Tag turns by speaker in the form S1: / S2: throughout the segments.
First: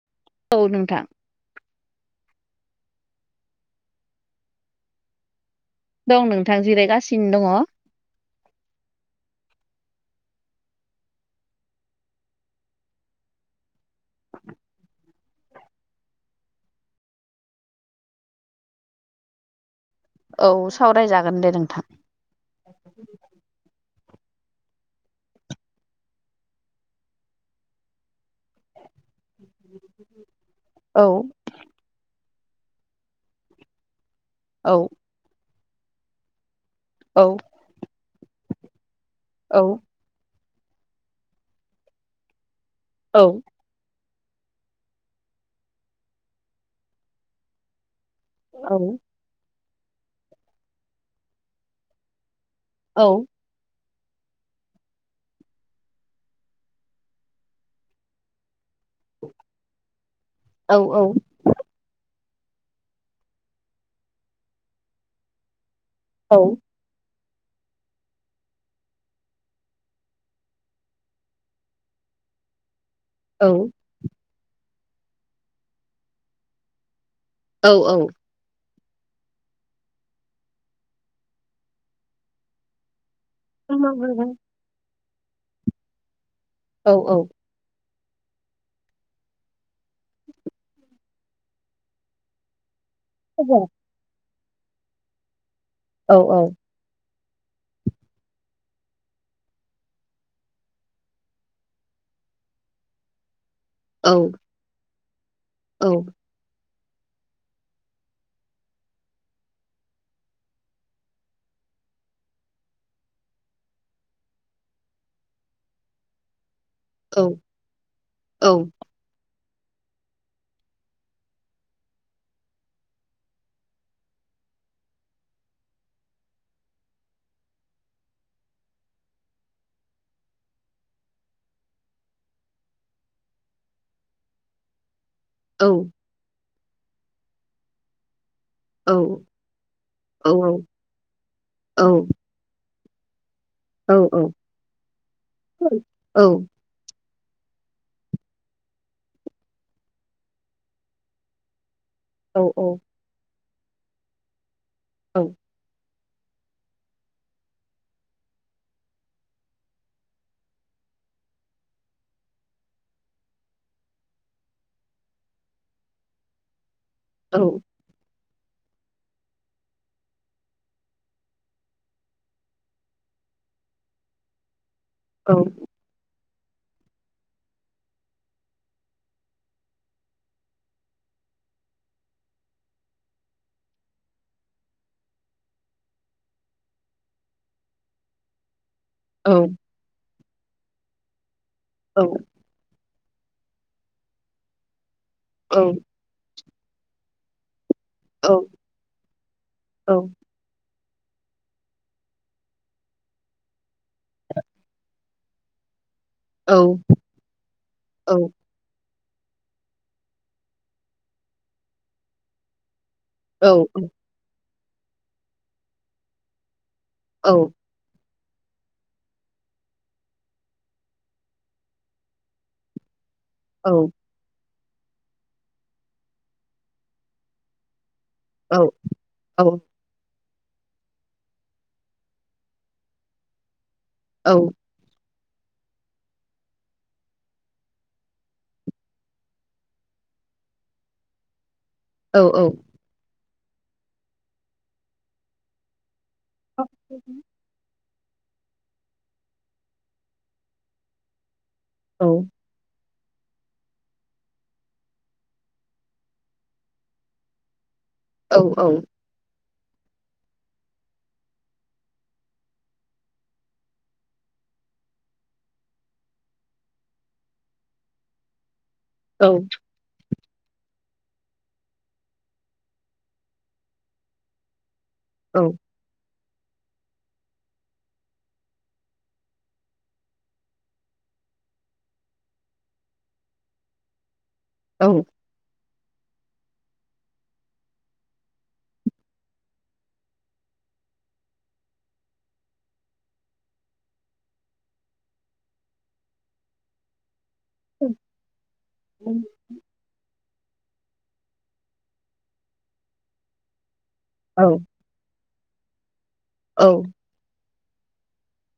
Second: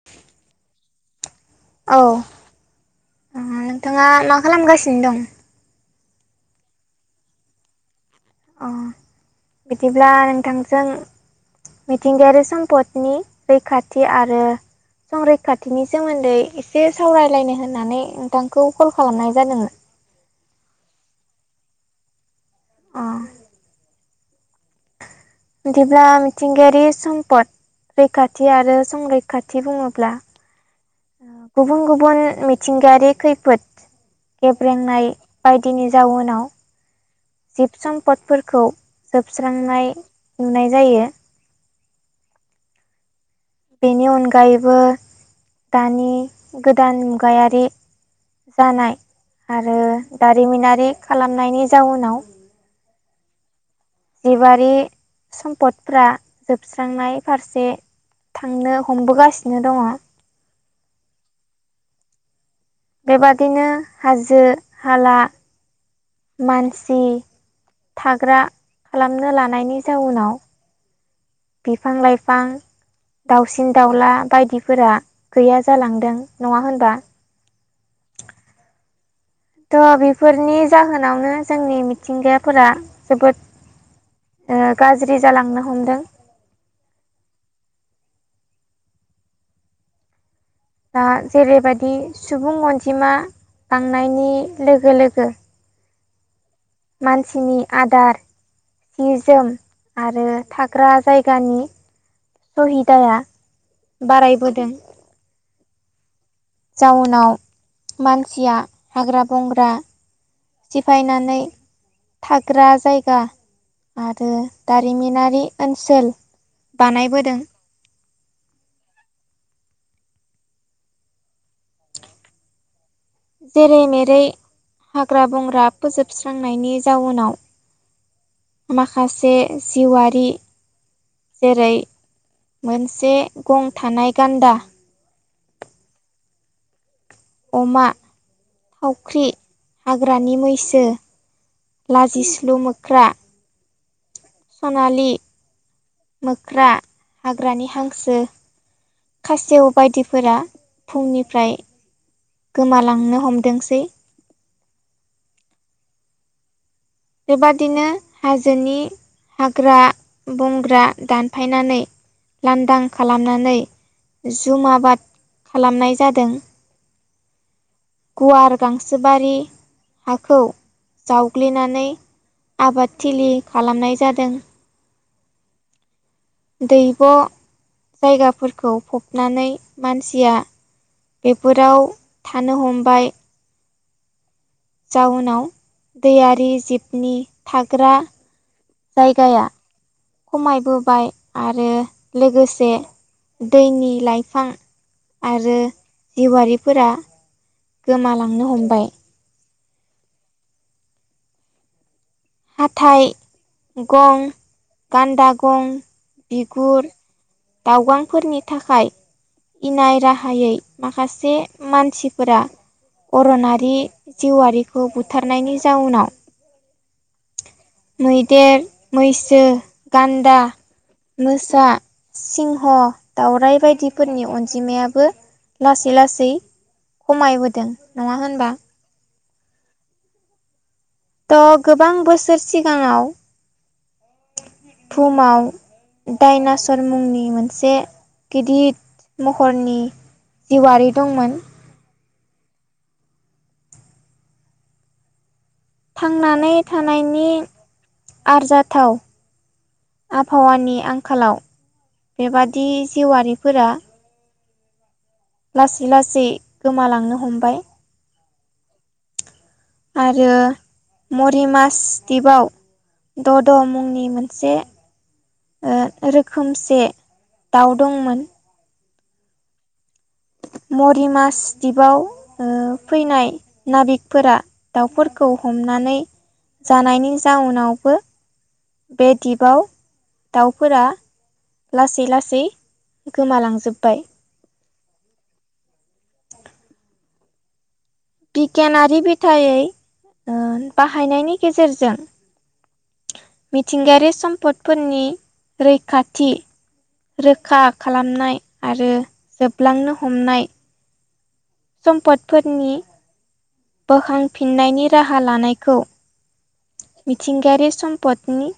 S1: [inaudible]
S2: औ नोंथां।
S1: औ नोंथाङा ओ मा खालामगासिनो दं?
S2: दं नोंथां जिरायगासिनो दङ।
S1: अ बिदिब्ला नोंथांजों मिथिंगायारि सम्पदनि रैखाथि आरो संरैखाथिनि सोमोन्दै एसे सावरायलायनो होननानै नोंथांखौ कल खालामनाय जादोंमोन
S2: औ सावरायजागोन दे नोंथां।
S1: अ'। बिदिब्ला मिथिंगायारि सम्पद रैखाथि आरो संरैखाथि बुङोब्ला
S2: औ
S1: ओ गुबुन गुबुन मिथिंगायारि खैफोद
S2: औ
S1: गेब्रेंनाय बायदिनि जाउनाव
S2: औ।
S1: जिब स'म्पदफोरखौ
S2: औ
S1: जोबस्रांनाय नुनाय जायो।
S2: औ।
S1: बेनि अनगायैबो दानि गोदान मुगायारि जानाय आरो दारिमिनारि खालामनायनि जाउनाव
S2: औ।
S1: जिबारि स'म्पदफ्रा जोबस्रांनाय फारसे थांनो हमबोगासिनो दङ।
S2: औ-औ।
S1: बेबादिनो हाजो-हाला
S2: औ
S1: मानसि थाग्रा खालामनो लानायनि जाउनाव बिफां लाइफां दाउसिन दाउला बायदिफोरा गैया जालांदों। नङा होनबा?
S2: औ-औ।
S1: थ' बेफोरनि जाहोनावनो जोंनि मिथिंगाफोरा जोबोद
S2: [unintelligible]
S1: ओ गाज्रि जालांनो हमदों।
S2: औ-औ।
S1: दा जेरैबादि सुबुं अनजिमा
S2: [unintelligible]
S1: बांनायनि लोगो लोगो
S2: औ-औ।
S1: मानसिनि आदार सि जोम आरो थाग्रा जायगानि सहिदाया बारायबोदों।
S2: औ।
S1: जाउनाव मानसिया हाग्रा बंग्रा सिफायनानै थाग्रा जायगा आरो दारिमिनारि ओनसोल बानायबोदों।
S2: औ।
S1: जेरै मेरै हाग्रा बंग्रा फोजोबस्रांनायनि जाउनाव माखासे जिवारि जेरै मोनसे गं थानाय गान्दा
S2: औ।
S1: अमा थावख्रि, हाग्रानि मैसो, लाजिस्लु मोख्रा
S2: औ औ
S1: सनालि मोख्रा, हाग्रानि हांसो, खासेव बायदिफोरा भुमनिफ्राय गोमालांनो हमदोंसै
S2: औ
S1: बेबादिनो हाजोनि हाग्रा बंग्रा दानफायनानै लांदां खालामनानै जुम आबाद खालामनाय जादों।
S2: औ।
S1: गुवार गांसोबारि हाखौ जावग्लिनानै आबादथिलि खालामनाय जादों।
S2: औ
S1: दैब' जायगाफोरखौ फबनानै मानसिया बेफोराव थानो हमबाय जाउनाव दैयारि जिबनि थाग्रा जायगाया खमायबोबाय आरो लोगोसे दैनि लाइफां आरो जिवारिफोरा गोमालांनो हमबाय।
S2: औ
S1: हाथाइ, गं, गान्दा गं बिगुर, दाउगांफोरनि थाखाय इनाय राहायै माखासे मानसिफोरा अरनारि जिउआरिखौ बुथारनायनि जाउनाव
S2: औ
S1: मैदेर, मैसो, गान्दा मोसा, सिंह, दावराइ बायदिफोरनि अन जिमायाबो लासै लासै खमायबोदों नङा होमबा?
S2: औ
S1: त' गोबां बोसोर सिगाङाव
S2: औ
S1: बुहुमाव दाइनासर मुंनि मोनसे गिदिद महरनि जिउवारि दंमोन
S2: औ औ
S1: थांनानै
S2: औ
S1: थानायनि आरजाथाव आबहावानि आंखालाव बेबा दि जिउवारिफोरा लासै लासै गोमालांनो हमबाय
S2: औ औ
S1: आरो मरि मास दिपाव द' द' मुंनि मोनसे ओ रोखोमसे दाउ दंमोन।
S2: औ
S1: मरिमास दिपाव ओ फैनाय नाबिकफोराद दावफोर खौ हमनानै जानायनि जाउनावबो बे दिपाव दाउफोरा लासै लासै गोमालांजोबबाय।
S2: [inaudible]
S1: बिगियानारि ओ बिथायनि गेज्रजों बाहायनायनि गेजेरजों मिथिंगायारि सम्पदफोरनि रैखाथि रोखा खालामनाय आरो जोबलांनो हमनाय सम्पदफोरनि बोखांफिन्नायनि राहा लानायखौ
S2: औ
S1: मिथिंगायारि सम्पदनि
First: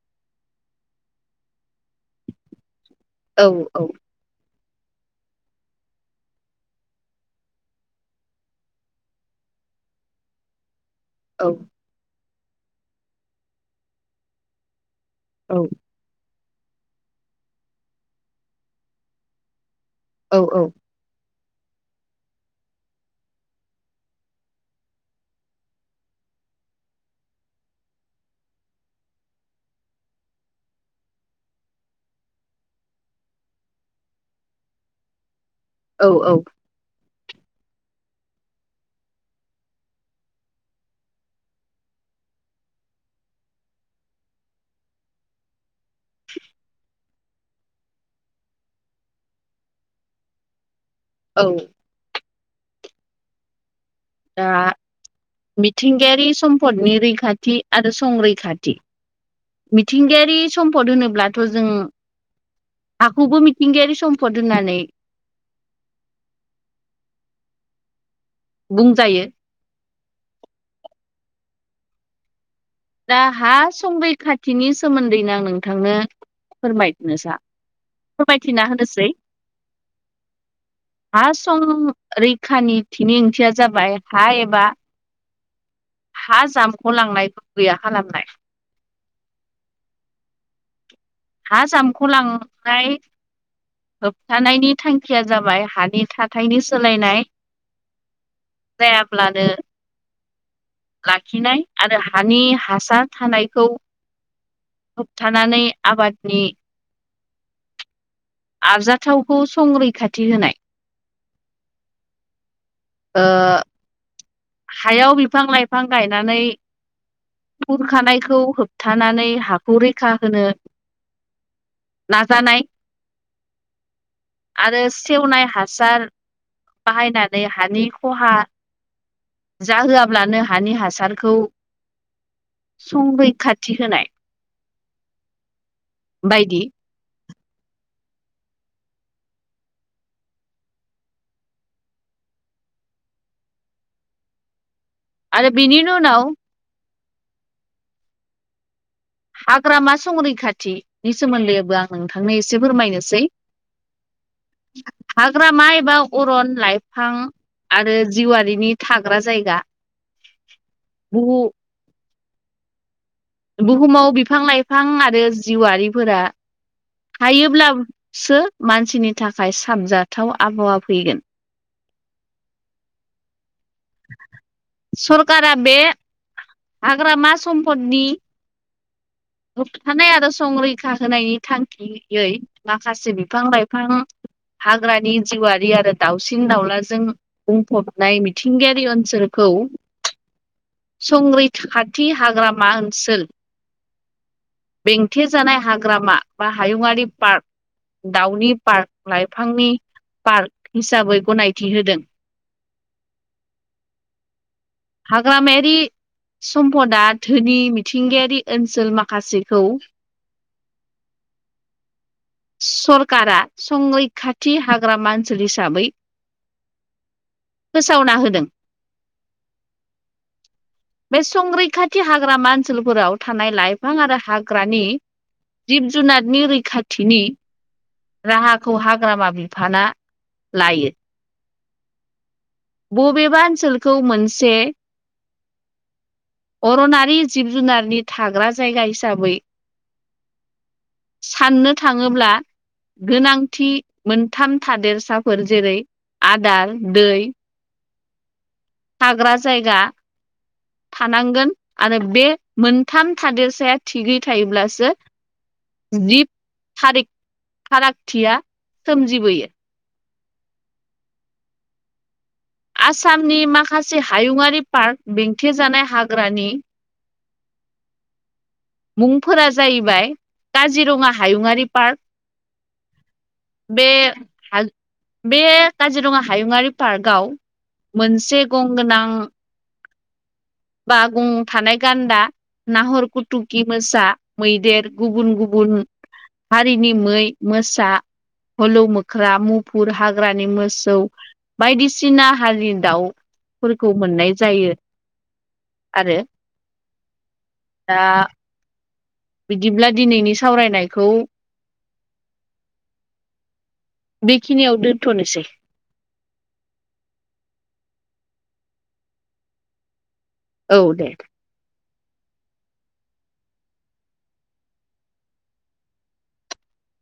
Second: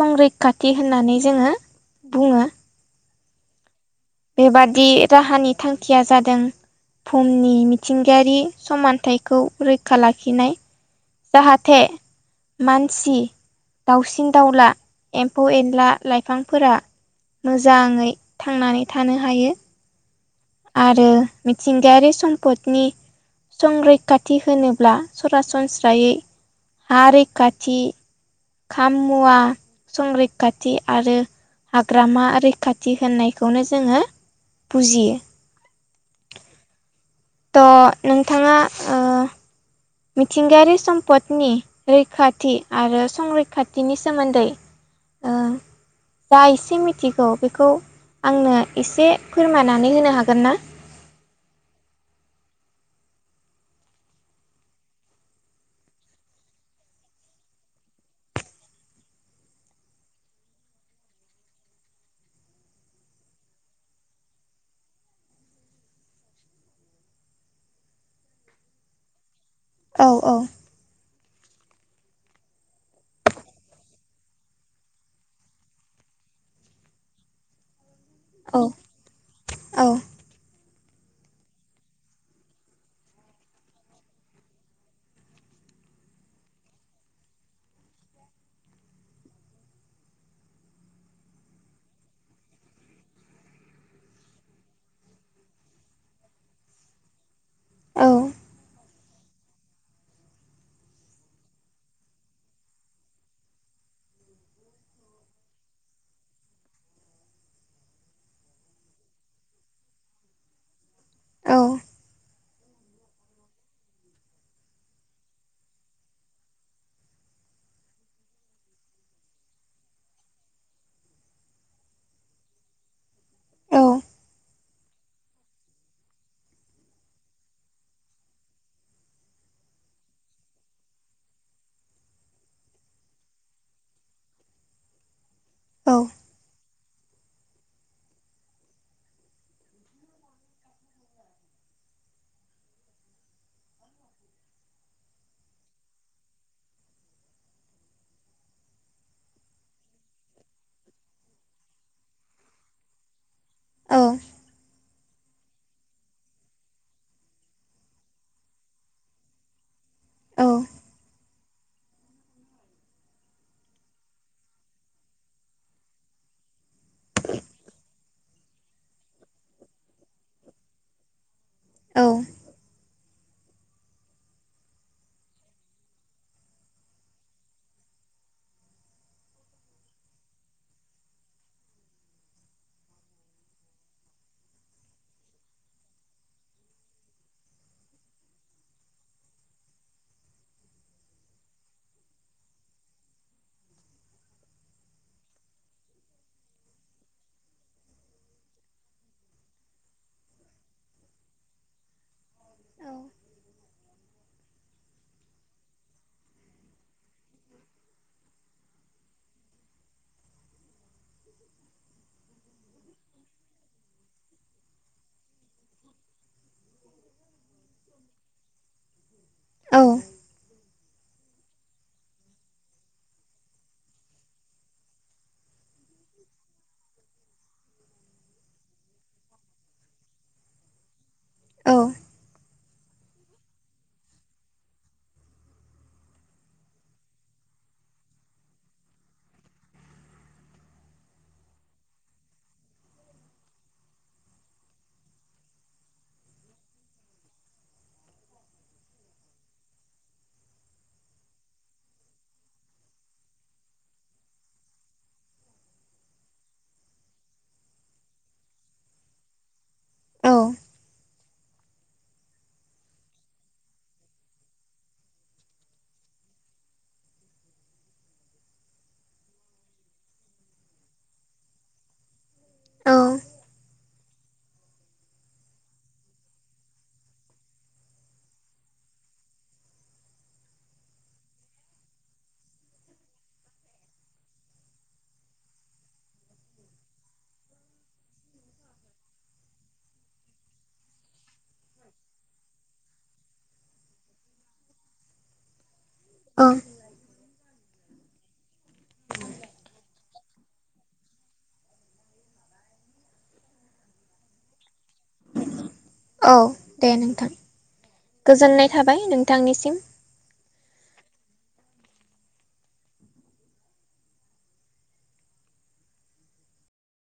S1: संरैखाथि होननानै जोङो बुङो
S2: औ औ
S1: बेबादि राहानि थांखिया जादों बुहुमनि मिथिंगायारि समानथाइखौ रैखा लाखिनाय जाहाथे मानसि दावसिन दाउला एम्फौ एनला लाइफांफोरा मोजाङै थांनानै थानो हायो।
S2: औ औ
S1: आरो मिथिंगायारि सम्पदनि संरैखाथि होनोब्ला सरासनस्रायै हा रैखाथि खाम मुवा संरैखाथि आरो हाग्रामा रैखाथि होननायखौनो जोङो बुजियो
S2: औ औ
S1: त' नोंथाङा मिथिंगायारि सम्पदनि रैखाथि आरो संरैखाथिनि सोमोन्दै ओ जा एसे मिथिगौ बेखौ आंनो एसे फोरमायनानै होनो हागोन ना
S2: औ दा मिथिंगायारि सम्पदनि रैखाथि आरो संरैखाथि मिथिंगायारि सम्पद होनोब्लाथ' जों हाखौबो मिथिंगायारि सम्फद होननानै बुंजायो
S1: औ औ
S2: दा हा संबैखाथिनि सोमोन्दैनो आं नोंथांनो फोरमायनो
S1: औ
S2: फोरमायथिना होनोसै
S1: औ
S2: हा सं रैखानि थिनि ओंथिया जाबाय हा एबा हा जामख' लांनायबो गैया खालामनाय हा जामख' लांनाय होबथानायनि थांखिया जाबाय हानि थाथायनि सोलायनाय
S1: औ
S2: जायाब्लानो लाखिनाय आरो हानि हासार थानायखौ होबथानानै आबादनि आरजाथावखौ संरैखाथि होनाय
S1: औ
S2: ओ हायाव बिफां लाइफां गायनानै खुरखानायखौ होबथानानै हाखौ रैखा होनो नाजानाय
S1: औ
S2: आरो सेवनाय हासार बाहायनानै हानि खहा जाहोआब्लानो हानि हासारखौ संरैखाथि होनाय
S1: औ
S2: बायदि आरो बिनि उनाव हाग्रामा संरैखाथिनि सोमोन्दैबो आं नोंथांनो एसे फोरमायनोसै
S1: औ
S2: [inaudible] हाग्रा मा एबा अरन लाइफां आरो जिवारिनि थाग्रा जायगा
S1: औ
S2: [unintelligible] बुहुमाव बिफां लाइफां आरो जिउआरिफोरा हायोब्लासो मानसिनि थाखाय साबजाथाव आबहावा फैगोन
S1: औ
S2: सरखारा बे हाग्रामा सम्पदनि होबथानाय आरो संरैखा होनायनि थांखियै माखासे बिफां लाइफां हाग्रानि जिउआारि आरो दाउसिन दाउलाजों बुंफबनाय मिथिंगायारि ओनसोलखौ संरै खाथि हाग्रामा ओनसोल बेंथे जानाय हाग्रामा बा हायुंङायारि पार्क दाउनि पार्क लाइफांनि पार्क हिसाबै गनायथि होदों
S1: औ
S2: हाग्रामाया बे सम्पदा धोनि मिथिंगायारि ओनसोल माखासेखौ सरकारा संरैखाथि हाग्रााम ओसोल हिसाबै फोसावना होदों
S1: औ
S2: बे संरैखाथि हाग्रामा ओनसोलफोराव थानाय लाइफां आरो हाग्रानि जिब जुनारनि रैखाथिनि राहाखौ हाग्रामा बिफाना लायो
S1: औ
S2: बबेबा ओनसोलखौ मोनसे अरनारि जिब जुनारनि थाग्रा जायगा हिसाबै साननो थांङोब्ला गोनांथि मोनथाम थादेरसाफोर जेरै आदार दै थाग्रा जायगा थानांगोन आरो बे मोनथाम थादेरसाया थिगै थायोब्लासो जिब थारि फारागथिया सोमजिबोयो आसामनि माखासे हायुंङायारि पार्क बेंथेेजानाय हाग्रानि मुंफोरा जाहैबाय काजिरंङा हायुङारि पार्क
S1: औ
S2: बे बे काजिरंङा हायुंङारि पार्कआव मोनसे गंगोनां बा गं थानाय गान्दा नाहर कुटुकि मोसा मैदेर गुबुन गुबुन हारिनि मै मोसा हलौ मोख्रा मुफुर हाग्रानि मोसौ बायदिसिना हारि दाउफोरखौ मोननाय जायो आरो
S1: औ
S2: दा बिदिब्ला दिनैनि सावरायनायखौ बेखिनियाव दोनथ'नोसै
S1: औ दे नोंथां गोजोननाय थाबाय नोंथांनिसिम
S2: औ दे